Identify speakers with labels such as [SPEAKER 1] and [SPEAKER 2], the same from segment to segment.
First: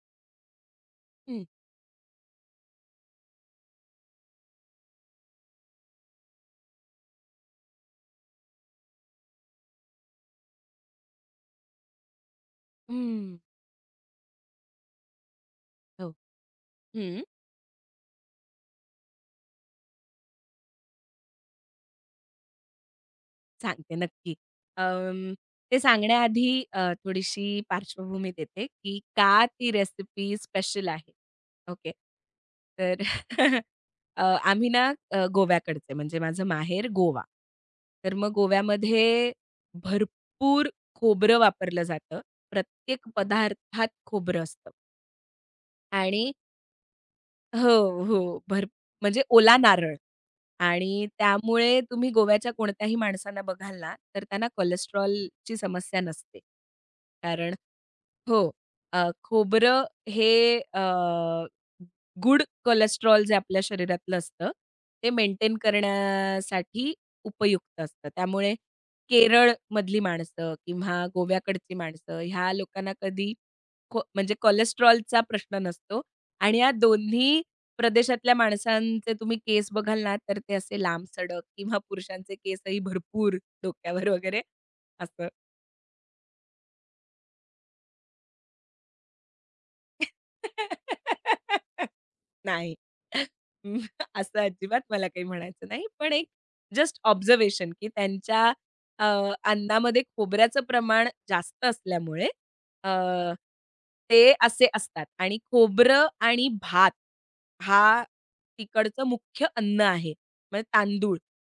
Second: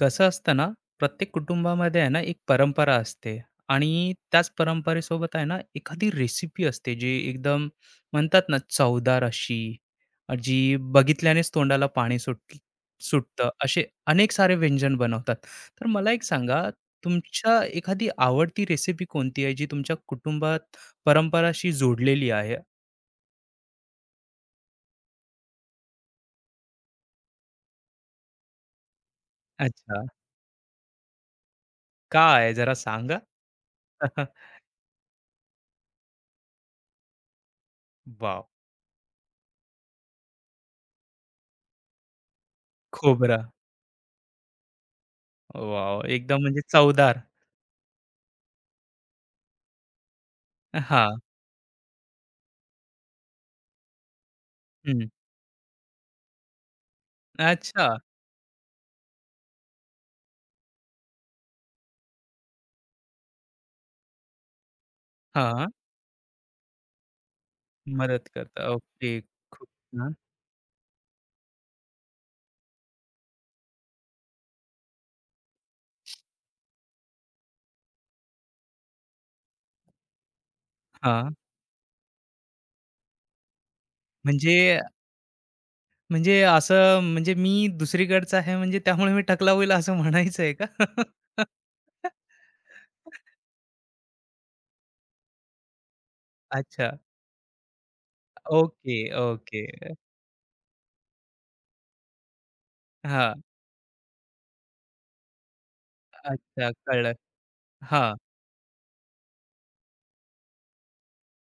[SPEAKER 1] कसं असतं ना, प्रत्येक
[SPEAKER 2] हं.
[SPEAKER 1] कुटुंबामध्ये आहे ना, एक परंपरा असते आणि त्याच परंपरेसोबत आहे ना, एखादी रेसिपी असते जी एकदम म्हणतात ना, चवदार अशी, जी बघितल्यानेच तोंडाला पाणी
[SPEAKER 2] हं.
[SPEAKER 1] सुटतं. असे अनेक सारे व्यंजन बनवतात. तर मला
[SPEAKER 2] हो.
[SPEAKER 1] एक सांगा,
[SPEAKER 2] हं.
[SPEAKER 1] तुमच्या एखादी आवडती रेसिपी कोणती आहे, जी तुमच्या कुटुंबात परंपराशी जोडलेली आहे?
[SPEAKER 2] सांगते नक्की. अं, ते सांगण्याआधी थोडीशी पार्श्वभूमी देते, की का ती
[SPEAKER 1] अच्छा.
[SPEAKER 2] रेसिपी स्पेशल आहे. ओके.
[SPEAKER 1] काय आहे जरा
[SPEAKER 2] तर
[SPEAKER 1] सांगा?
[SPEAKER 2] अ, आम्ही ना गोव्याकडचे म्हणजे माझं माहेर गोवा. तर मग
[SPEAKER 1] वॉव!
[SPEAKER 2] गोव्यामध्ये भरपूर खोबरं वापरलं जातं. प्रत्येक
[SPEAKER 1] खोबरं.
[SPEAKER 2] पदार्थात खोबरं असतं
[SPEAKER 1] वॉव!
[SPEAKER 2] आणि
[SPEAKER 1] एकदम म्हणजे चवदार.
[SPEAKER 2] हो, हो. भर म्हणजे ओला नारळ आणि
[SPEAKER 1] हां.
[SPEAKER 2] त्यामुळे तुम्ही गोव्याच्या कोणत्याही माणसांना बघाल ना, तर त्यांना कोलेस्ट्रॉलची समस्या नसते. कारण
[SPEAKER 1] अच्छा.
[SPEAKER 2] हो, खोबरं हे अ गुड कोलेस्ट्रॉल जे आपल्या शरीरातलं असतं, ते मेंटेन
[SPEAKER 1] हां.
[SPEAKER 2] करण्यासाठी उपयुक्त असतं.
[SPEAKER 1] मदत
[SPEAKER 2] त्यामुळे
[SPEAKER 1] करता. ओके. खूप
[SPEAKER 2] केरळमधली
[SPEAKER 1] छान.
[SPEAKER 2] माणसं किंवा गोव्याकडची माणसं ह्या लोकांना कधी को म्हणजे कोलेस्टेरॉलचा प्रश्न नसतो आणि या दोन्ही प्रदेशातल्या माणसांचे तुम्ही केस बघाल ना, तर ते असे
[SPEAKER 1] हां.
[SPEAKER 2] लांबसडक किंवा पुरुषांचे केसही भरपूर डोक्यावर वगैरे
[SPEAKER 1] म्हणजे
[SPEAKER 2] असं.
[SPEAKER 1] म्हणजे असं म्हणजे मी दुसरीकडचा आहे म्हणजे त्यामुळे मी टकला होईल असं म्हणायचं आहे का?
[SPEAKER 2] नाही. अं, असं अजिबात मला काही म्हणायचं नाही. पण एक
[SPEAKER 1] अच्छा.
[SPEAKER 2] जस्ट ऑब्झर्वेशन, की त्यांच्या
[SPEAKER 1] ओके,
[SPEAKER 2] अ,
[SPEAKER 1] ओके.
[SPEAKER 2] अन्नामध्ये खोबऱ्याचं प्रमाण जास्त असल्यामुळे अ,
[SPEAKER 1] हां.
[SPEAKER 2] ते असे असतात आणि खोबरं आणि
[SPEAKER 1] अच्छा
[SPEAKER 2] भात
[SPEAKER 1] कळलं.
[SPEAKER 2] हा
[SPEAKER 1] हां,
[SPEAKER 2] तिकडचं मुख्य अन्न आहे. म्हणजे तांदूळ.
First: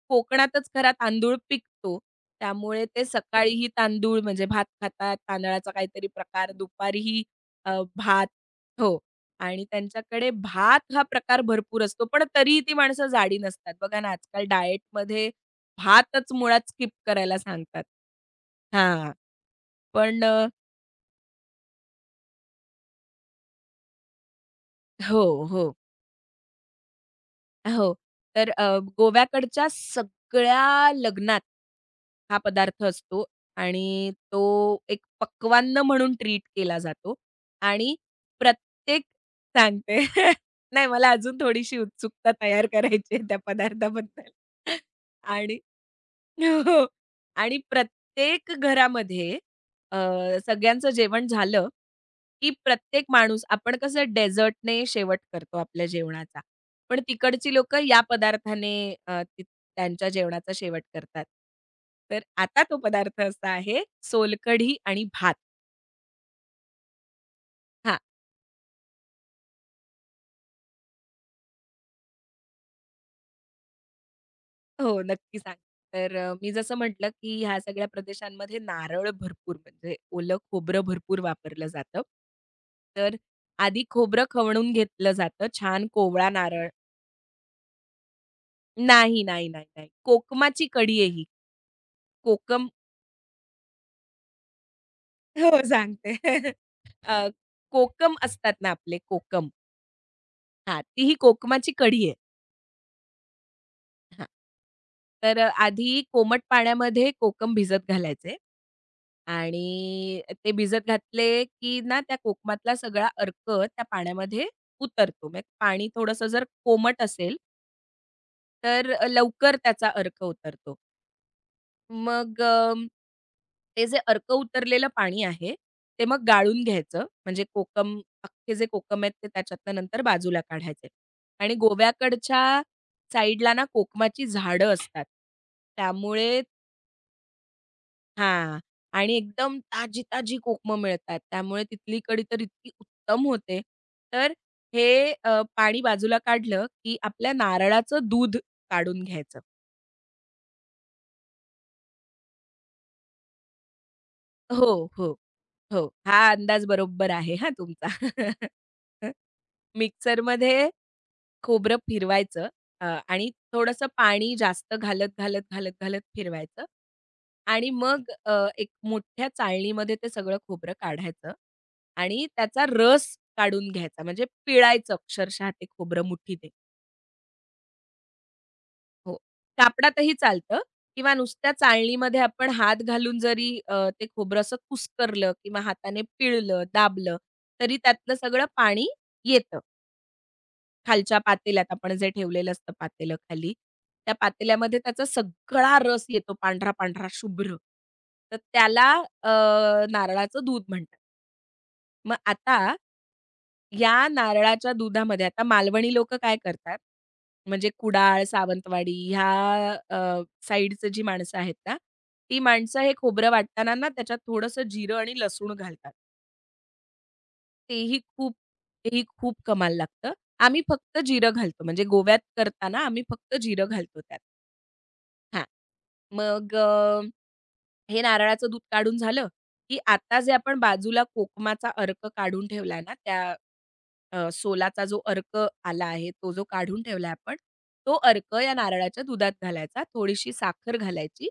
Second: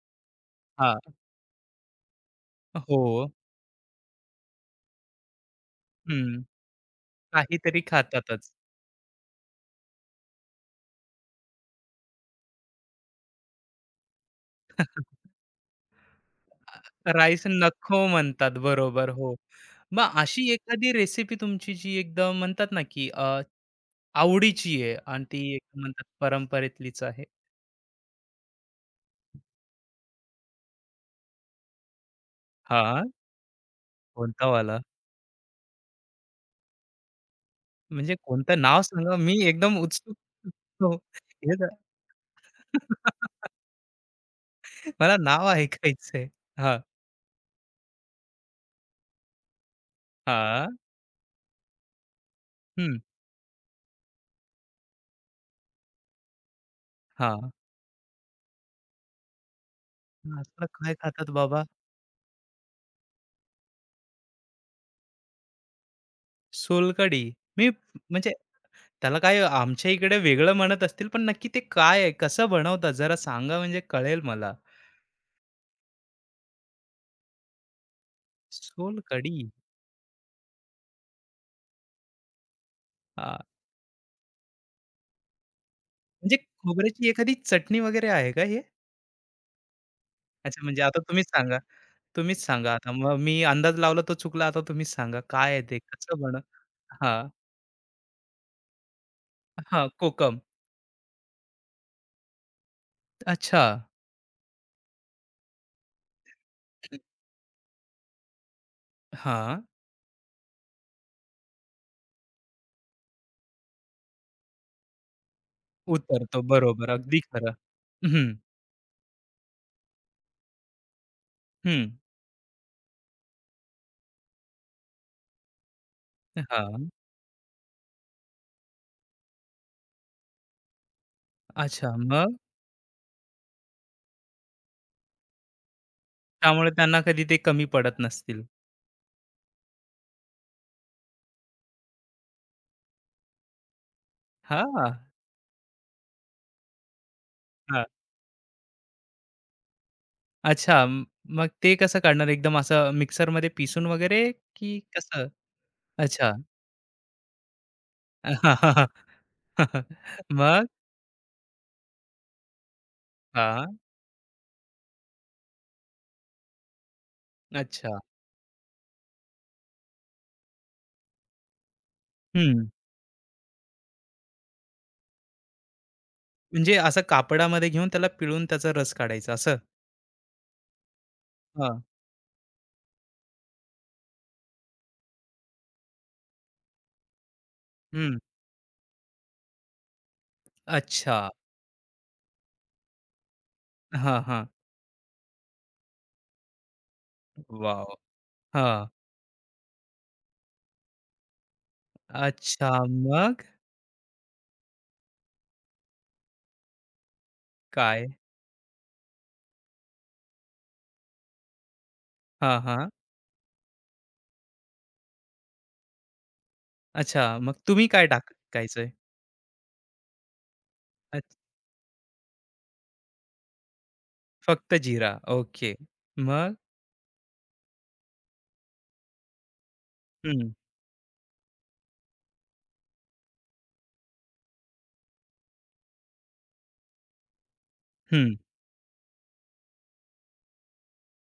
[SPEAKER 2] कोकणातच खरा
[SPEAKER 1] हां.
[SPEAKER 2] तांदूळ पिकतो. त्यामुळे ते
[SPEAKER 1] हो.
[SPEAKER 2] सकाळीही तांदूळ म्हणजे भात खातात, तांदळाचा काहीतरी
[SPEAKER 1] हं.
[SPEAKER 2] प्रकार, दुपारीही
[SPEAKER 1] काहीतरी
[SPEAKER 2] भात.
[SPEAKER 1] खातातच.
[SPEAKER 2] हो. आणि त्यांच्याकडे भात हा प्रकार भरपूर असतो, पण तरीही ती माणसं जाडी नसतात. बघा ना, आजकाल डाएटमध्ये भातच मुळात स्किप करायला
[SPEAKER 1] राईस
[SPEAKER 2] सांगतात.
[SPEAKER 1] नखो म्हणतात. बरोबर.
[SPEAKER 2] हां,
[SPEAKER 1] हो. मग
[SPEAKER 2] पण
[SPEAKER 1] अशी एखादी रेसिपी तुमची जी एकदम म्हणतात ना, की आवडीची आहे
[SPEAKER 2] हो,
[SPEAKER 1] आणि ती एक
[SPEAKER 2] हो,
[SPEAKER 1] म्हणतात परंपरेतलीच आहे.
[SPEAKER 2] हो. तर गोव्याकडच्या सगळ्या लग्नात हा पदार्थ
[SPEAKER 1] हां,
[SPEAKER 2] असतो आणि तो
[SPEAKER 1] कोणता वाला?
[SPEAKER 2] एक पक्वान्न म्हणून ट्रीट केला जातो आणि
[SPEAKER 1] म्हणजे कोणतं नाव
[SPEAKER 2] प्रत्येक
[SPEAKER 1] सांगा? मी एकदम
[SPEAKER 2] सांगते.
[SPEAKER 1] उत्सुक
[SPEAKER 2] नाही,
[SPEAKER 1] हो.
[SPEAKER 2] मला अजून
[SPEAKER 1] हे ना
[SPEAKER 2] थोडीशी उत्सुकता तयार करायची आहे त्या पदार्थाबद्दल
[SPEAKER 1] मला नाव
[SPEAKER 2] आणि
[SPEAKER 1] ऐकायचंय. हां,
[SPEAKER 2] हो. आणि प्रत्येक घरामध्ये अ,
[SPEAKER 1] हां,
[SPEAKER 2] सगळ्यांचं जेवण झालं, की
[SPEAKER 1] हं,
[SPEAKER 2] प्रत्येक माणूस आपण कसं डेझर्टने शेवट करतो आपल्या जेवणाचा. पण
[SPEAKER 1] हां.
[SPEAKER 2] तिकडची लोक या पदार्थाने ती त्यांच्या जेवणाचा
[SPEAKER 1] असलं
[SPEAKER 2] शेवट
[SPEAKER 1] काय
[SPEAKER 2] करतात.
[SPEAKER 1] खातात बाबा?
[SPEAKER 2] तर आता तो पदार्थ असा आहे सोलकढी आणि भात.
[SPEAKER 1] सोलकढी. मी म्हणजे त्याला काय आमच्या इकडे वेगळं म्हणत असतील, पण नक्की ते काय आहे? कसं बनवतात? जरा सांगा म्हणजे कळेल मला.
[SPEAKER 2] हो, नक्की सांग. तर मी जसं म्हटलं, की ह्या सगळ्या प्रदेशांमध्ये नारळ
[SPEAKER 1] सोलकढी.
[SPEAKER 2] भरपूर म्हणजे ओलं खोबरं भरपूर वापरलं जातं. तर
[SPEAKER 1] हां,
[SPEAKER 2] आधी खोबरं खवणून घेतलं जातं. छान कोवळा
[SPEAKER 1] म्हणजे
[SPEAKER 2] नारळ
[SPEAKER 1] खोबऱ्याची एखादी चटणी वगैरे आहे का हे?
[SPEAKER 2] नाही.
[SPEAKER 1] अच्छा
[SPEAKER 2] कोकमाची
[SPEAKER 1] म्हणजे आता
[SPEAKER 2] कढी आहे ही.
[SPEAKER 1] तुम्हीच सांगा. तुम्हीच
[SPEAKER 2] कोकम
[SPEAKER 1] सांगा आता. मग मी अंदाज लावला तो चुकला. आता तुम्हीच सांगा काय
[SPEAKER 2] हो,
[SPEAKER 1] आहे ते?
[SPEAKER 2] सांगते.
[SPEAKER 1] कसं
[SPEAKER 2] अ,
[SPEAKER 1] हां,
[SPEAKER 2] कोकम असतात ना आपले कोकम
[SPEAKER 1] हां, कोकम.
[SPEAKER 2] हां, ती ही कोकमाची कढी आहे.
[SPEAKER 1] अच्छा.
[SPEAKER 2] हां. तर आधी कोमट पाण्यामध्ये कोकम भिजत घालायचे
[SPEAKER 1] हां,
[SPEAKER 2] आणि ते भिजत घातले, की ना त्या कोकमातला सगळा अर्क त्या पाण्यामध्ये उतरतो. म्हणजे पाणी थोडंसं
[SPEAKER 1] उतरतो.
[SPEAKER 2] जर
[SPEAKER 1] बरोबर.
[SPEAKER 2] कोमट
[SPEAKER 1] अगदी
[SPEAKER 2] असेल,
[SPEAKER 1] खरं. हं,
[SPEAKER 2] तर लवकर त्याचा अर्क उतरतो.
[SPEAKER 1] हं.
[SPEAKER 2] मग ते जे अर्क उतरलेलं पाणी आहे, ते मग गाळून
[SPEAKER 1] हां.
[SPEAKER 2] घ्यायचं. म्हणजे कोकम अख्खे जे कोकम आहेत ते त्याच्यातनं नंतर बाजूला काढायचे आणि
[SPEAKER 1] अच्छा. मग
[SPEAKER 2] गोव्याकडच्या साईडला ना कोकमाची झाडं असतात. त्यामुळे
[SPEAKER 1] त्यामुळे त्यांना कधी ते कमी पडत नसतील.
[SPEAKER 2] हां. आणि एकदम ताजी-ताजी कोकमं मिळतात. त्यामुळे तिथली कढी तर इतकी उत्तम होते. तर
[SPEAKER 1] हां,
[SPEAKER 2] हे पाणी बाजूला काढलं, की आपल्या
[SPEAKER 1] हां.
[SPEAKER 2] नारळाचं दूध काढून घ्यायचं.
[SPEAKER 1] अच्छा. मग ते कसं काढणार? एकदम असं मिक्सरमध्ये पिसून वगैरे की
[SPEAKER 2] हो, हो.
[SPEAKER 1] कसं?
[SPEAKER 2] हो. हा
[SPEAKER 1] अच्छा.
[SPEAKER 2] अंदाज बरोबर आहे हां तुमचा.
[SPEAKER 1] मग?
[SPEAKER 2] मिक्सरमध्ये खोबरं फिरवायचं आणि
[SPEAKER 1] हां.
[SPEAKER 2] थोडंसं पाणी जास्त घालत, घालत, घालत, घालत फिरवायचं आणि
[SPEAKER 1] अच्छा.
[SPEAKER 2] मग एक मोठ्या चाळणीमध्ये ते सगळं खोबरं काढायचं आणि
[SPEAKER 1] हं.
[SPEAKER 2] त्याचा रस काढून घ्यायचा म्हणजे पिळायचं अक्षरशः ते खोबरं मुठीने.
[SPEAKER 1] म्हणजे असं कापडामध्ये घेऊन त्याला पिळून त्याचा रस
[SPEAKER 2] हो.
[SPEAKER 1] काढायचा असं?
[SPEAKER 2] कापडातही चालतं किंवा नुसत्या
[SPEAKER 1] हा
[SPEAKER 2] चाळणीमध्ये आपण हात घालून जरी ते खोबरं असं कुस्करलं किंवा हाताने पिळलं, दाबलं, तरी त्यातलं
[SPEAKER 1] हं.
[SPEAKER 2] सगळं पाणी येतं. खालच्या
[SPEAKER 1] अच्छा.
[SPEAKER 2] पातेल्यात आपण जे ठेवलेलं असतं पातेलं खाली, त्या
[SPEAKER 1] हां, हां.
[SPEAKER 2] पातेल्यामध्ये त्याचा सगळा रस येतो पांढरा-पांढरा शुभ्र.
[SPEAKER 1] वॉव!
[SPEAKER 2] तर
[SPEAKER 1] हां.
[SPEAKER 2] त्याला अ, नारळाचं दूध म्हणतात. मग आता
[SPEAKER 1] अच्छा, मग
[SPEAKER 2] या नारळाच्या दुधामध्ये आता मालवणी लोकं काय करतात, म्हणजे
[SPEAKER 1] काय?
[SPEAKER 2] कुडाळ, सावंतवाडी ह्या साइडची जी माणसं आहेत ना, ती
[SPEAKER 1] हां,
[SPEAKER 2] माणसं
[SPEAKER 1] हां.
[SPEAKER 2] हे खोबरं वाटताना ना त्याच्यात थोडंसं जिरं आणि लसूण घालतात.
[SPEAKER 1] अच्छा, मग तुम्ही
[SPEAKER 2] तेही
[SPEAKER 1] काय
[SPEAKER 2] खूप
[SPEAKER 1] टाकायचंय?
[SPEAKER 2] तेही खूप कमाल लागतं. आम्ही फक्त जिरं
[SPEAKER 1] अच्छा,
[SPEAKER 2] घालतो. म्हणजे गोव्यात करताना आम्ही फक्त जिरं घालतो त्यात.
[SPEAKER 1] फक्त जीरा.
[SPEAKER 2] हां.
[SPEAKER 1] ओके.
[SPEAKER 2] मग
[SPEAKER 1] मग?
[SPEAKER 2] हे नारळाचं दूध काढून झालं, की आता जे
[SPEAKER 1] हं,
[SPEAKER 2] आपण बाजूला कोकमाचा अर्क काढून ठेवलाय ना, त्या सोलाचा जो अर्क आला आहे, तो जो काढून ठेवलाय आपण, तो अर्क
[SPEAKER 1] हं.
[SPEAKER 2] या नारळाच्या दुधात घालायचा. थोडीशी साखर घालायची,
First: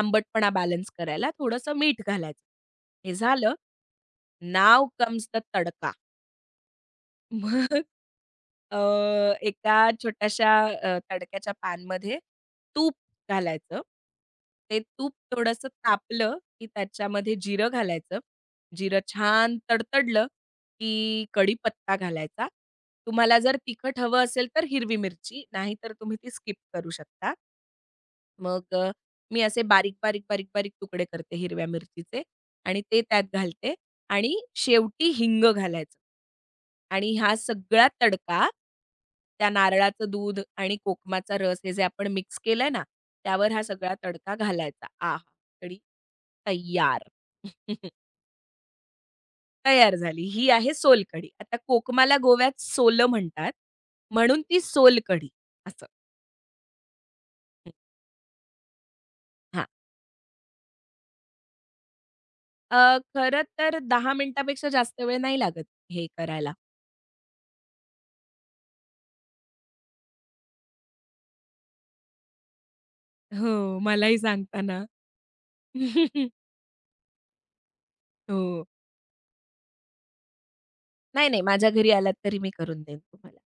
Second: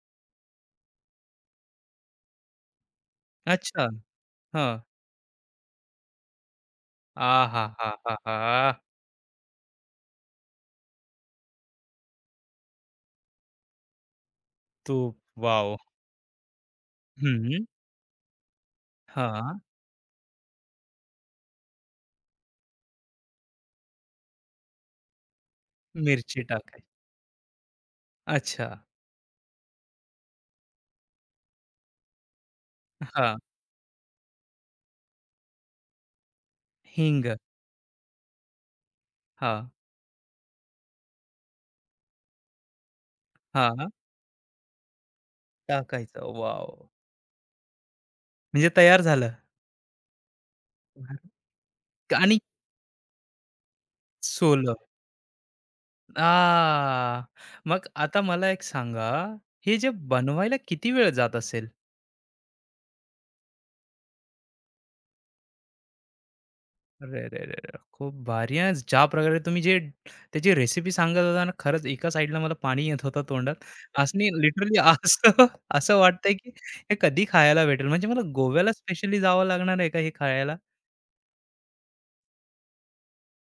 [SPEAKER 2] आंबटपणा बॅलन्स करायला थोडंसं मीठ घालायचं. हे झालं.
[SPEAKER 1] अच्छा. हां.
[SPEAKER 2] नाऊ कम्स द तडका. मग अ,
[SPEAKER 1] आहाहाहा!
[SPEAKER 2] एका छोट्याशा तडक्याच्या पॅनमध्ये तूप घालायचं. ते तूप
[SPEAKER 1] तूप.
[SPEAKER 2] थोडंसं
[SPEAKER 1] वॉव!
[SPEAKER 2] तापलं, की त्याच्यामध्ये
[SPEAKER 1] हं.
[SPEAKER 2] जिरं घालायचं. जिरं छान
[SPEAKER 1] हां.
[SPEAKER 2] तडतडलं, की कढीपत्ता घालायचा. तुम्हाला जर तिखट हवं असेल तर हिरवी मिरची, नाहीतर तुम्ही ती
[SPEAKER 1] मिरची
[SPEAKER 2] स्किप
[SPEAKER 1] टाकायची.
[SPEAKER 2] करू शकता.
[SPEAKER 1] अच्छा.
[SPEAKER 2] मग मी असे बारीक, बारीक, बारीक, बारीक तुकडे करते हिरव्या मिरचीचे आणि ते त्यात
[SPEAKER 1] हां.
[SPEAKER 2] घालते आणि शेवटी हिंग घालायचं. आणि
[SPEAKER 1] हिंग.
[SPEAKER 2] हा सगळा तडका त्या
[SPEAKER 1] हां,
[SPEAKER 2] नारळाचं दूध आणि कोकमाचा रस हे जे आपण मिक्स केलंय ना, त्यावर हा
[SPEAKER 1] हां.
[SPEAKER 2] सगळा तडका घालायचा. आहा! कढी
[SPEAKER 1] टाकायचं. वॉव!
[SPEAKER 2] तय्यार.
[SPEAKER 1] म्हणजे तयार झालं.
[SPEAKER 2] तयार झाली. ही आहे सोलकढी. आता कोकमाला
[SPEAKER 1] आणि
[SPEAKER 2] गोव्यात सोल म्हणतात, म्हणून ती
[SPEAKER 1] सोलं.
[SPEAKER 2] सोलकढी असं.
[SPEAKER 1] आ, मग आता मला एक सांगा,
[SPEAKER 2] हां.
[SPEAKER 1] हे जे बनवायला किती वेळ जात असेल?
[SPEAKER 2] खरं तर 10 मिनिटापेक्षा जास्त वेळ नाही लागत हे करायला.
[SPEAKER 1] अरे, रे, रे, रे! खूप भारी आहे. ज्या प्रकारे तुम्ही जे त्याची रेसिपी सांगत होता ना, खरंच एका साइडला मला पाणी येत होतं तोंडात.
[SPEAKER 2] हो, मलाही
[SPEAKER 1] असनी लिटरली
[SPEAKER 2] सांगताना.
[SPEAKER 1] असं असं वाटतंय की हे कधी खायला भेटेल? म्हणजे मला
[SPEAKER 2] हो.
[SPEAKER 1] गोव्याला स्पेशली जावं लागणार आहे का हे खायला?
[SPEAKER 2] नाही, नाही. माझ्या घरी आलात तरी मी करून देईन तुम्हाला.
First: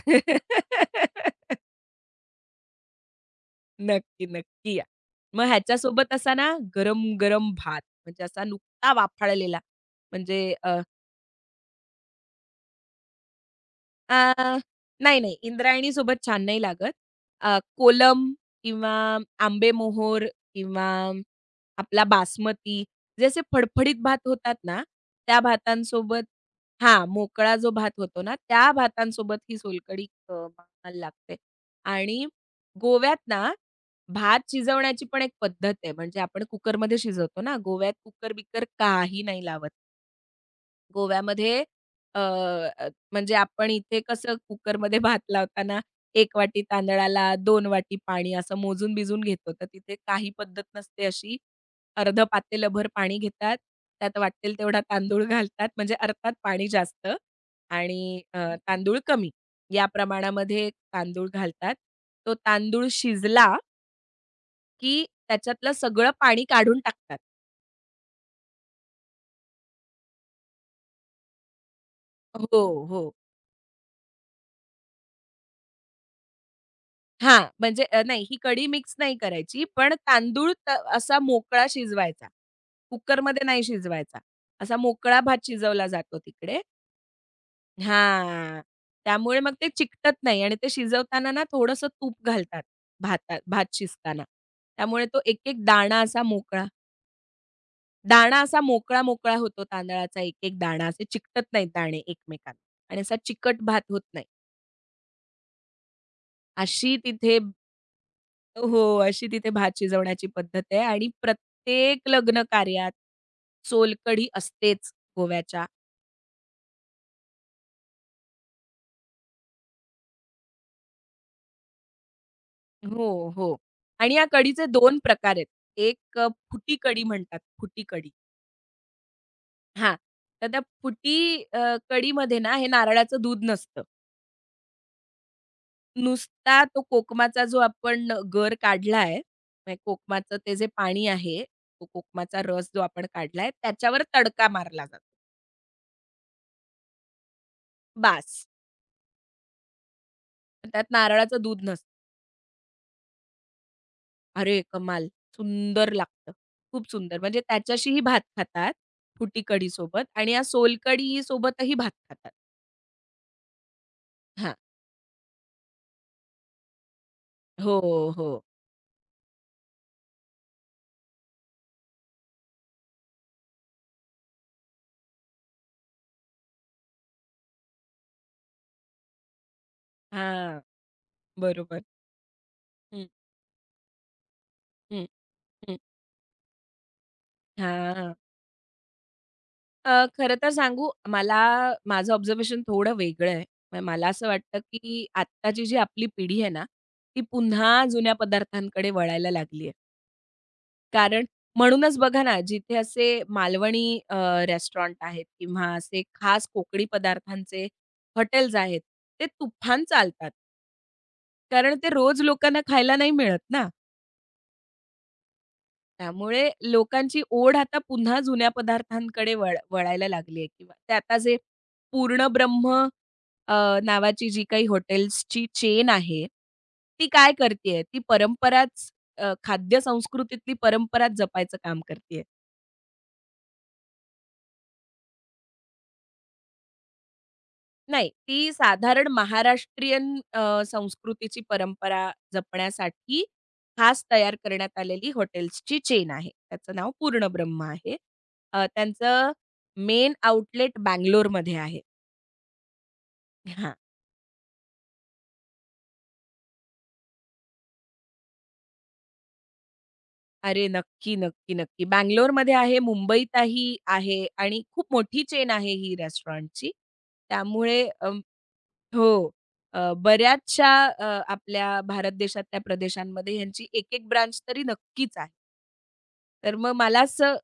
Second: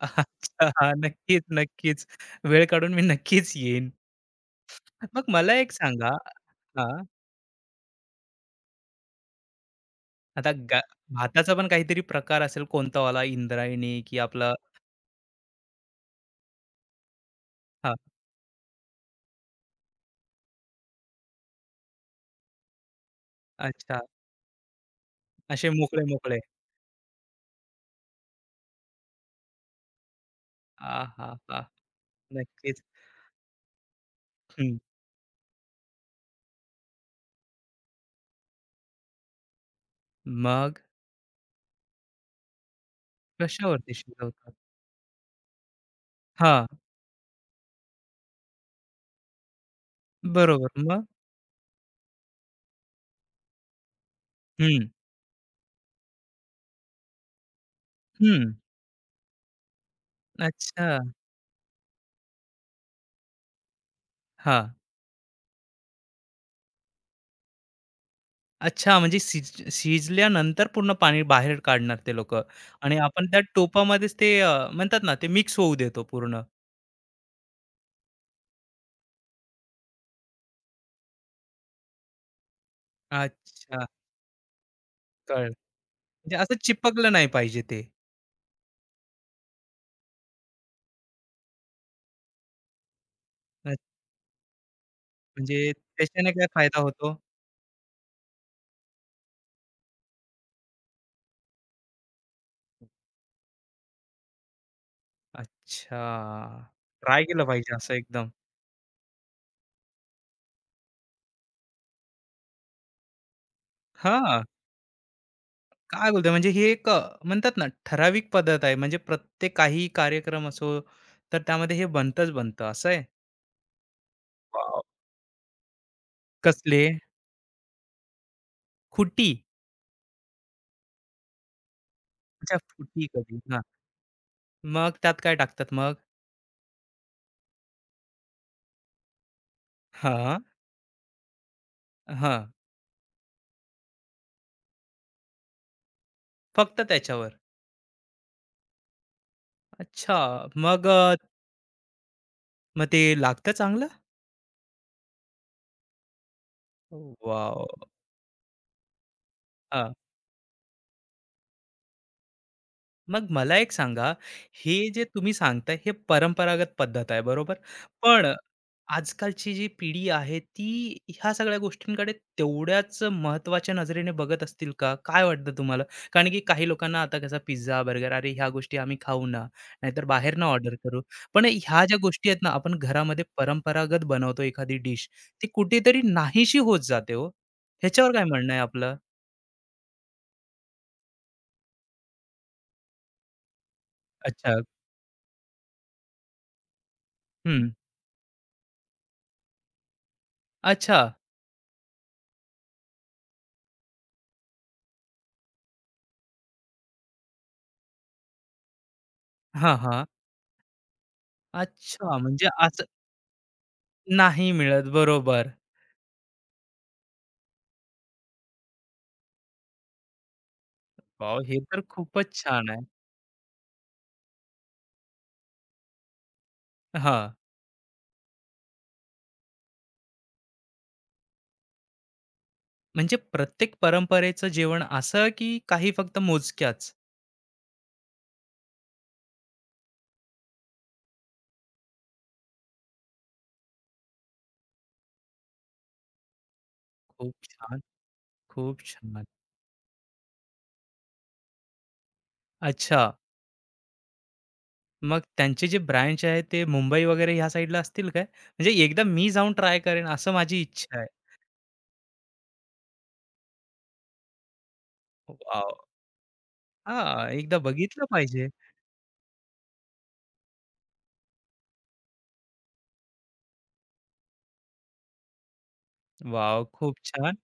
[SPEAKER 1] अच्छा, हां, नक्कीच, नक्कीच. वेळ काढून मी नक्कीच येईन.
[SPEAKER 2] नक्की, नक्की या.
[SPEAKER 1] मग
[SPEAKER 2] मग
[SPEAKER 1] मला एक सांगा
[SPEAKER 2] ह्याच्यासोबत असा ना गरम-गरम भात म्हणजे असा नुकता वाफाळलेला म्हणजे
[SPEAKER 1] आता
[SPEAKER 2] अ,
[SPEAKER 1] भाताचा पण काहीतरी प्रकार असेल कोणता वाला इंद्रायणी
[SPEAKER 2] अ,
[SPEAKER 1] की आपला
[SPEAKER 2] नाही, नाही. इंद्रायणीसोबत छान नाही लागत.
[SPEAKER 1] हां,
[SPEAKER 2] कोलम किंवा आंबेमोहोर किंवा आपला बासमती जे असे फडफडीत
[SPEAKER 1] अच्छा.
[SPEAKER 2] भात होतात ना, त्या
[SPEAKER 1] असे
[SPEAKER 2] भातांसोबत
[SPEAKER 1] मोकळे-मोकळे.
[SPEAKER 2] हां, मोकळा जो भात होतो ना, त्या भातांसोबत ही सोलकढी मला लागते.
[SPEAKER 1] आहाहा!
[SPEAKER 2] आणि
[SPEAKER 1] नक्कीच.
[SPEAKER 2] गोव्यात ना, भात
[SPEAKER 1] हं.
[SPEAKER 2] शिजवण्याची पण एक पद्धत आहे. म्हणजे आपण कुकरमध्ये शिजवतो ना, गोव्यात कुकर-बिकर काही नाही लावत.
[SPEAKER 1] मग
[SPEAKER 2] गोव्यामध्ये अ, अ, म्हणजे आपण
[SPEAKER 1] कशावरती
[SPEAKER 2] इथे कसं
[SPEAKER 1] शिजवतात?
[SPEAKER 2] कुकरमध्ये भात लावताना 1 वाटी
[SPEAKER 1] हां,
[SPEAKER 2] तांदळाला 2 वाटी पाणी असं मोजून-बिजून घेतो. तर तिथे काही पद्धत
[SPEAKER 1] बरोबर. मग?
[SPEAKER 2] नसते अशी. अर्धं पातेलभर पाणी घेतात. त्यात वाटेल तेवढा
[SPEAKER 1] हं,
[SPEAKER 2] तांदूळ घालतात. म्हणजे अर्थात पाणी जास्त आणि
[SPEAKER 1] हं.
[SPEAKER 2] तांदूळ कमी. या प्रमाणामध्ये
[SPEAKER 1] अच्छा.
[SPEAKER 2] तांदूळ घालतात. तो तांदूळ शिजला
[SPEAKER 1] हां.
[SPEAKER 2] की त्याच्यातलं सगळं पाणी काढून टाकतात.
[SPEAKER 1] अच्छा म्हणजे शिजल्यानंतर पूर्ण पाणी बाहेर काढणार ते लोकं
[SPEAKER 2] हो,
[SPEAKER 1] आणि
[SPEAKER 2] हो.
[SPEAKER 1] आपण त्या टोपामध्येच ते म्हणतात ना, ते मिक्स होऊ देतो पूर्ण.
[SPEAKER 2] हां, म्हणजे नाही ही कढी मिक्स नाही करायची, पण तांदूळ त असा मोकळा शिजवायचा. कुकरमध्ये नाही
[SPEAKER 1] अच्छा,
[SPEAKER 2] शिजवायचा. असा मोकळा भात
[SPEAKER 1] कळलं.
[SPEAKER 2] शिजवला जातो
[SPEAKER 1] म्हणजे असं
[SPEAKER 2] तिकडे.
[SPEAKER 1] चिपकलं नाही पाहिजे ते.
[SPEAKER 2] हां, त्यामुळे मग ते चिकटत नाही आणि ते शिजवताना ना थोडंसं तूप घालतात भातात
[SPEAKER 1] अ,
[SPEAKER 2] भात शिजताना. त्यामुळे तो एक-एक
[SPEAKER 1] म्हणजे
[SPEAKER 2] दाणा असा
[SPEAKER 1] त्याच्याने काय
[SPEAKER 2] मोकळा
[SPEAKER 1] फायदा होतो?
[SPEAKER 2] दाणा असा मोकळा-मोकळा होतो तांदळाचा एक-एक दाणा. असे चिकटत नाहीत दाणे एकमेकांना आणि असा चिकट भात होत नाही.
[SPEAKER 1] अच्छा.
[SPEAKER 2] अशी
[SPEAKER 1] ट्राय
[SPEAKER 2] तिथे
[SPEAKER 1] केलं पाहिजे असं एकदम.
[SPEAKER 2] हो, अशी तिथे भात शिजवण्याची पद्धत आहे आणि प्रत्येक लग्न कार्यात सोलकढी
[SPEAKER 1] हां.
[SPEAKER 2] असतेच गोव्याच्या.
[SPEAKER 1] काय बोलताय? म्हणजे ही एक म्हणतात ना ठराविक पद्धत आहे. म्हणजे प्रत्येक काही कार्यक्रम असो, तर त्यामध्ये हे बनतंच बनतं असं आहे?
[SPEAKER 2] हो, हो. आणि या कढीचे
[SPEAKER 1] वॉव!
[SPEAKER 2] दोन प्रकार आहेत. एक फुटी
[SPEAKER 1] कसले?
[SPEAKER 2] कढी म्हणतात, फुटी कढी.
[SPEAKER 1] खुटी?
[SPEAKER 2] हां, तर त्या फुटी कढीमध्ये ना
[SPEAKER 1] अच्छा
[SPEAKER 2] हे
[SPEAKER 1] फुटी
[SPEAKER 2] नारळाचं
[SPEAKER 1] कधी?
[SPEAKER 2] दूध
[SPEAKER 1] हां.
[SPEAKER 2] नसतं.
[SPEAKER 1] मग त्यात काय टाकतात मग?
[SPEAKER 2] नुसता तो कोकमाचा जो आपण गर काढला म्हणजे कोकमाचं
[SPEAKER 1] हां.
[SPEAKER 2] ते जे पाणी आहे, तो कोकमाचा
[SPEAKER 1] हां.
[SPEAKER 2] रस जो आपण काढला त्याच्यावर तडका मारला जातो.
[SPEAKER 1] फक्त त्याच्यावर?
[SPEAKER 2] बास.
[SPEAKER 1] अच्छा. मग
[SPEAKER 2] त्यात नारळाचं दूध नसतं.
[SPEAKER 1] मग ते लागतं चांगलं?
[SPEAKER 2] अरे कमाल! सुंदर लागतं. खूप सुंदर. म्हणजे
[SPEAKER 1] वॉव!
[SPEAKER 2] त्याच्याशीही भात खातात, फुटी कढी
[SPEAKER 1] हां.
[SPEAKER 2] सोबत आणि या सोलकढी सोबतही भात खातात.
[SPEAKER 1] मग मला एक सांगा,
[SPEAKER 2] हां.
[SPEAKER 1] हे जे तुम्ही सांगताय हे परंपरागत पद्धत आहे बरोबर?
[SPEAKER 2] हो,
[SPEAKER 1] पण
[SPEAKER 2] हो.
[SPEAKER 1] आजकालची जी पिढी आहे ती ह्या सगळ्या गोष्टींकडे तेवढ्याच महत्त्वाच्या नजरेने बघत असतील का? काय वाटतं तुम्हाला? कारण की काही लोकांना आता कसा पिझ्झा, बर्गर अरे ह्या गोष्टी आम्ही खाऊ ना, नाहीतर बाहेरनं
[SPEAKER 2] हां.
[SPEAKER 1] ऑर्डर करू. पण
[SPEAKER 2] बरोबर.
[SPEAKER 1] ह्या ज्या गोष्टी आहेत ना, आपण
[SPEAKER 2] हं,
[SPEAKER 1] घरामध्ये परंपरागत बनवतो एखादी
[SPEAKER 2] हं,
[SPEAKER 1] डिश, ती
[SPEAKER 2] हं.
[SPEAKER 1] कुठेतरी नाहीशी होत जाते हो. ह्याच्यावर
[SPEAKER 2] हां.
[SPEAKER 1] काय म्हणणं आहे आपलं?
[SPEAKER 2] अ, खरं तर सांगू मला माझं ऑब्झर्वेशन थोडं वेगळं आहे. म्हणजे मला असं वाटतं,
[SPEAKER 1] अच्छा.
[SPEAKER 2] की आत्ताची जी आपली पिढी आहे ना, ती
[SPEAKER 1] हं.
[SPEAKER 2] पुन्हा जुन्या पदार्थांकडे वळायला लागली आहे.
[SPEAKER 1] अच्छा.
[SPEAKER 2] कारण म्हणूनच बघा ना, जिथे असे मालवणी रेस्टॉरंट आहेत किंवा असे खास कोकणी पदार्थांचे हॉटेल्स आहेत, ते
[SPEAKER 1] हां,
[SPEAKER 2] तुफान
[SPEAKER 1] हां.
[SPEAKER 2] चालतात. कारण ते
[SPEAKER 1] अच्छा
[SPEAKER 2] रोज
[SPEAKER 1] म्हणजे
[SPEAKER 2] लोकांना
[SPEAKER 1] असं
[SPEAKER 2] खायला नाही मिळत ना.
[SPEAKER 1] नाही मिळत. बरोबर.
[SPEAKER 2] त्यामुळे लोकांची ओढ आता पुन्हा जुन्या पदार्थांकडे वळायला लागली आहे किंवा ते आता जे
[SPEAKER 1] वॉव! हे तर
[SPEAKER 2] पूर्ण
[SPEAKER 1] खूपच छान
[SPEAKER 2] ब्रह्म
[SPEAKER 1] आहे.
[SPEAKER 2] अ, नावाची जी काही हॉटेल्सची चेन आहे, ती
[SPEAKER 1] हां.
[SPEAKER 2] काय करते ती परंपराच खाद्य संस्कृतीतली परंपराच जपायचं काम करते
[SPEAKER 1] म्हणजे प्रत्येक परंपरेचं जेवण असं की काही फक्त मोजक्याच?
[SPEAKER 2] नाही, ती साधारण महाराष्ट्रीयन संस्कृतीची परंपरा जपण्यासाठी खास तयार करण्यात आलेली हॉटेल्सची चेन आहे. त्याचं नाव
[SPEAKER 1] खूप
[SPEAKER 2] पूर्णब्रह्म
[SPEAKER 1] छान,
[SPEAKER 2] आहे.
[SPEAKER 1] खूप छान.
[SPEAKER 2] त्यांचं मेन आउटलेट बंगलोरमध्ये आहे.
[SPEAKER 1] अच्छा,
[SPEAKER 2] हां.
[SPEAKER 1] मग त्यांचे जे ब्रांच आहे ते मुंबई वगैरे ह्या साईडला असतील काय? म्हणजे एकदा मी जाऊन ट्राय करेन असं माझी
[SPEAKER 2] अरे
[SPEAKER 1] इच्छा आहे.
[SPEAKER 2] नक्की, नक्की, नक्की. बंगलोरमध्ये आहे, मुंबईतही आहे आणि खूप मोठी चेन
[SPEAKER 1] वाव,
[SPEAKER 2] आहे ही रेस्टॉरंटची.
[SPEAKER 1] हां, एकदा
[SPEAKER 2] त्यामुळे
[SPEAKER 1] बघितलं पाहिजे.
[SPEAKER 2] हो. अ, बऱ्याचशा अ, आपल्या भारत देशातल्या प्रदेशांमध्ये ह्यांची एक-एक ब्रांच तरी नक्कीच आहे. तर
[SPEAKER 1] वॉव!
[SPEAKER 2] मग
[SPEAKER 1] खूप
[SPEAKER 2] मला
[SPEAKER 1] छान.
[SPEAKER 2] असं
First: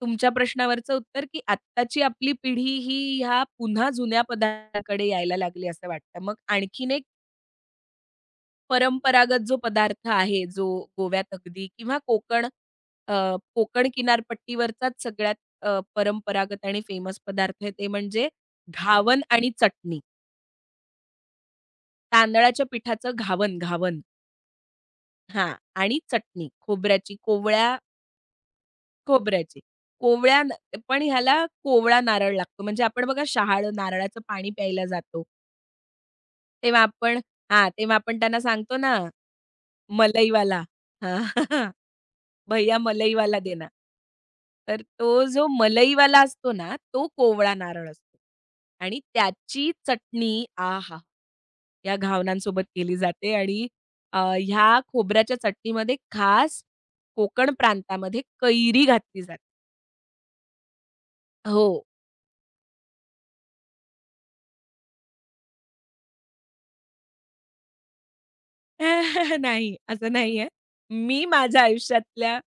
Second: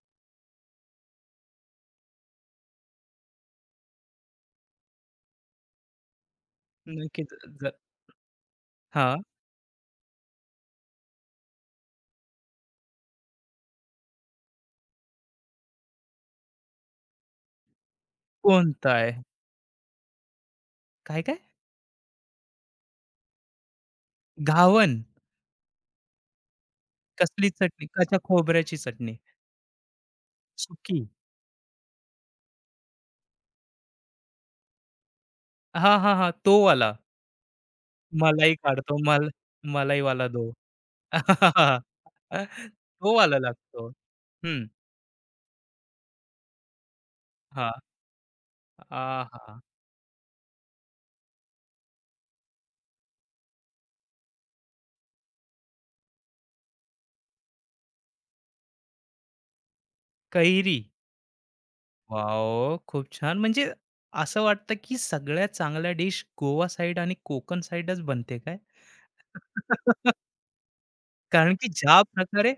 [SPEAKER 2] तुमच्या प्रश्नावरचं उत्तर, की आत्ताची आपली पिढी ही ह्या पुन्हा जुन्या पदार्थाकडे यायला लागली असं वाटतं. मग आणखीन एक
[SPEAKER 1] नक्कीच ज हां,
[SPEAKER 2] परंपरागत जो पदार्थ आहे, जो गोव्यात अगदी किंवा कोकण किनारपट्टीवरचाच सगळ्यात परंपरागत आणि फेमस पदार्थ आहे, ते म्हणजे
[SPEAKER 1] कोणता आहे?
[SPEAKER 2] घावन आणि चटणी.
[SPEAKER 1] काय, काय?
[SPEAKER 2] तांदळाच्या पिठाचं घावन, घावन
[SPEAKER 1] घावन.
[SPEAKER 2] हां आणि चटणी खोबऱ्याची
[SPEAKER 1] कसली
[SPEAKER 2] कोवळ्या
[SPEAKER 1] चटणी? अच्छा, खोबऱ्याची चटणी.
[SPEAKER 2] खोबऱ्याची.
[SPEAKER 1] सुकी.
[SPEAKER 2] पण ह्याला कोवळा नारळ लागतो. म्हणजे आपण बघा शहाळं नारळाचं पाणी प्यायला जातो.
[SPEAKER 1] हां, हां, हां. तो
[SPEAKER 2] तेव्हा
[SPEAKER 1] वाला.
[SPEAKER 2] आपण हां, तेव्हा आपण त्यांना
[SPEAKER 1] मलाई
[SPEAKER 2] सांगतो
[SPEAKER 1] काढतो
[SPEAKER 2] ना,
[SPEAKER 1] मलाईवाला दो.
[SPEAKER 2] मलईवाला. हां, भैय्या
[SPEAKER 1] तो वाला
[SPEAKER 2] मलईवाला देना.
[SPEAKER 1] लागतो. हं.
[SPEAKER 2] तर तो जो मलईवाला असतो ना, तो कोवळा
[SPEAKER 1] हां.
[SPEAKER 2] नारळ असतो. आणि
[SPEAKER 1] आहा!
[SPEAKER 2] त्याची चटणी आ हा। या घावनांसोबत केली जाते आणि ह्या खोबऱ्याच्या चटणीमध्ये खास कोकण प्रांतामध्ये कैरी घातली जाते.
[SPEAKER 1] कैरी.
[SPEAKER 2] हो.
[SPEAKER 1] वॉव! खूप छान. म्हणजे असं वाटतं, की सगळ्यात चांगल्या डिश गोवा साइड आणि कोकण साइडच बनते काय?
[SPEAKER 2] नाही, असं नाहीये. मी
[SPEAKER 1] कारण
[SPEAKER 2] माझ्या
[SPEAKER 1] की ज्या
[SPEAKER 2] आयुष्यातल्या
[SPEAKER 1] प्रकारे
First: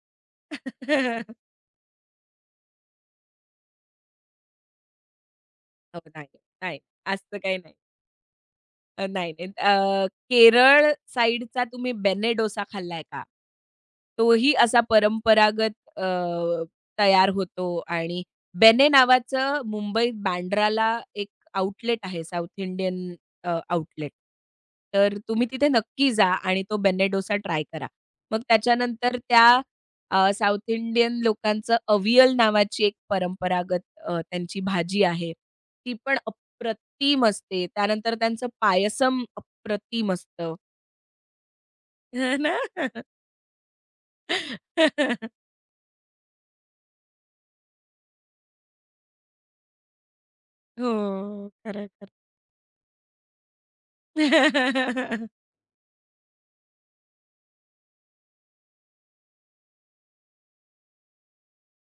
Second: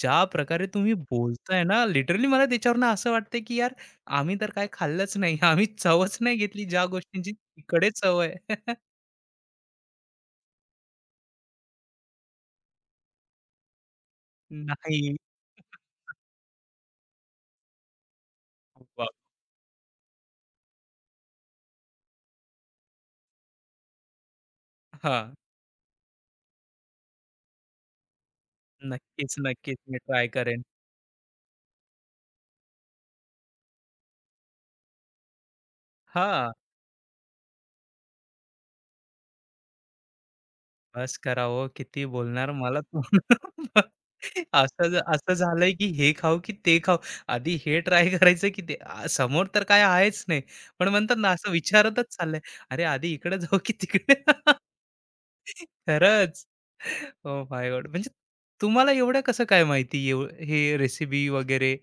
[SPEAKER 1] ज्या प्रकारे तुम्ही बोलताय ना, लिटरली मला त्याच्यावरून असं वाटतंय, की यार आम्ही तर काय खाल्लंच नाही. आम्ही
[SPEAKER 2] हो,
[SPEAKER 1] चवच
[SPEAKER 2] नाही,
[SPEAKER 1] नाही घेतली
[SPEAKER 2] नाही.
[SPEAKER 1] ज्या गोष्टींची
[SPEAKER 2] असं काही नाही.
[SPEAKER 1] तिकडे चव आहे.
[SPEAKER 2] नाही, नाही. केरळ साइडचा तुम्ही बेने डोसा खाल्लाय का? तोही असा
[SPEAKER 1] नाही.
[SPEAKER 2] परंपरागत तयार होतो आणि बेने
[SPEAKER 1] वाह!
[SPEAKER 2] नावाचं मुंबईत बांद्राला एक आउटलेट आहे साउथ इंडियन आउटलेट. तर
[SPEAKER 1] हां.
[SPEAKER 2] तुम्ही तिथे नक्की जा आणि तो बेने डोसा ट्राय करा. मग त्याच्यानंतर
[SPEAKER 1] नक्कीच,
[SPEAKER 2] त्या
[SPEAKER 1] नक्कीच. मी ट्राय करेन.
[SPEAKER 2] साउथ इंडियन लोकांचं अवियल नावाची एक परंपरागत त्यांची भाजी आहे. ती पण अप्रतिम
[SPEAKER 1] हां.
[SPEAKER 2] टीम असते. त्यानंतर त्यांचं पायसम अप्रतिम असतं.
[SPEAKER 1] बस करा हो, किती
[SPEAKER 2] हे
[SPEAKER 1] बोलणार
[SPEAKER 2] ना?
[SPEAKER 1] मला तू. असं असं झालंय की हे खाऊ की ते खाऊ. आधी हे ट्राय करायचं की ते आ, समोर तर काय आहेच नाही. पण म्हणतात ना
[SPEAKER 2] हो.
[SPEAKER 1] असं
[SPEAKER 2] खरं, खरं.
[SPEAKER 1] विचारतच चाललंय. अरे आधी इकडे जाऊ की तिकडे? खरंच. Oh my God! म्हणजे तुम्हाला एवढं कसं काय माहिती हे रेसिपी वगैरे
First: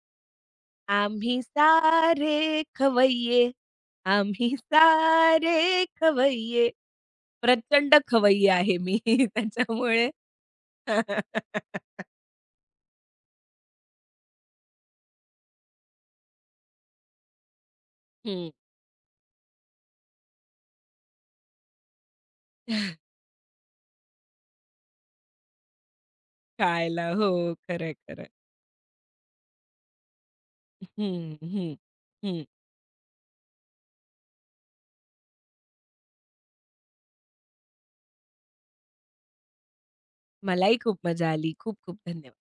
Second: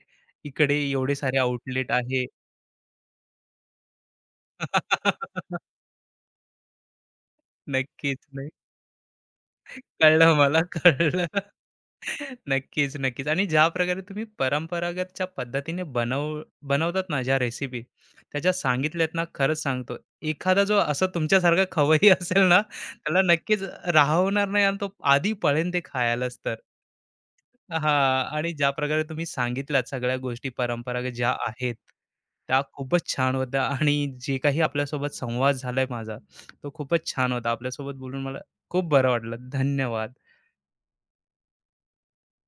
[SPEAKER 1] इकडे एवढे सारे
[SPEAKER 2] आम्ही
[SPEAKER 1] आउटलेट आहे.
[SPEAKER 2] सारे खवय्ये, आम्ही सारे खवय्ये. प्रचंड
[SPEAKER 1] नक्कीच
[SPEAKER 2] खवय्ये
[SPEAKER 1] नाही.
[SPEAKER 2] आहे मी त्याच्यामुळे
[SPEAKER 1] कळलं मला, कळलं. नक्कीच, नक्कीच. आणि ज्या प्रकारे तुम्ही परंपरागतच्या पद्धतीने बनवतात ना ज्या रेसिपी, त्या
[SPEAKER 2] हं.
[SPEAKER 1] ज्या सांगितल्यात ना, खरंच सांगतो, एखादा जो असा तुमच्यासारखा खवय्ये असेल ना, त्याला नक्कीच राहवणार नाही आणि तो आधी पळेल ते खायलाच तर.
[SPEAKER 2] खायला. हो. खरं,
[SPEAKER 1] हां.
[SPEAKER 2] खरं.
[SPEAKER 1] आणि ज्या प्रकारे तुम्ही सांगितल्यात सगळ्या गोष्टी परंपरागत ज्या
[SPEAKER 2] हं,
[SPEAKER 1] आहेत,
[SPEAKER 2] हं, हं.
[SPEAKER 1] त्या खूपच छान होत्या आणि जे काही आपल्यासोबत संवाद झालाय माझा, तो खूपच छान होता. आपल्यासोबत बोलून मला खूप बरं वाटलं. धन्यवाद.
[SPEAKER 2] मलाही खूप मजा आली. खूप-खूप धन्यवाद.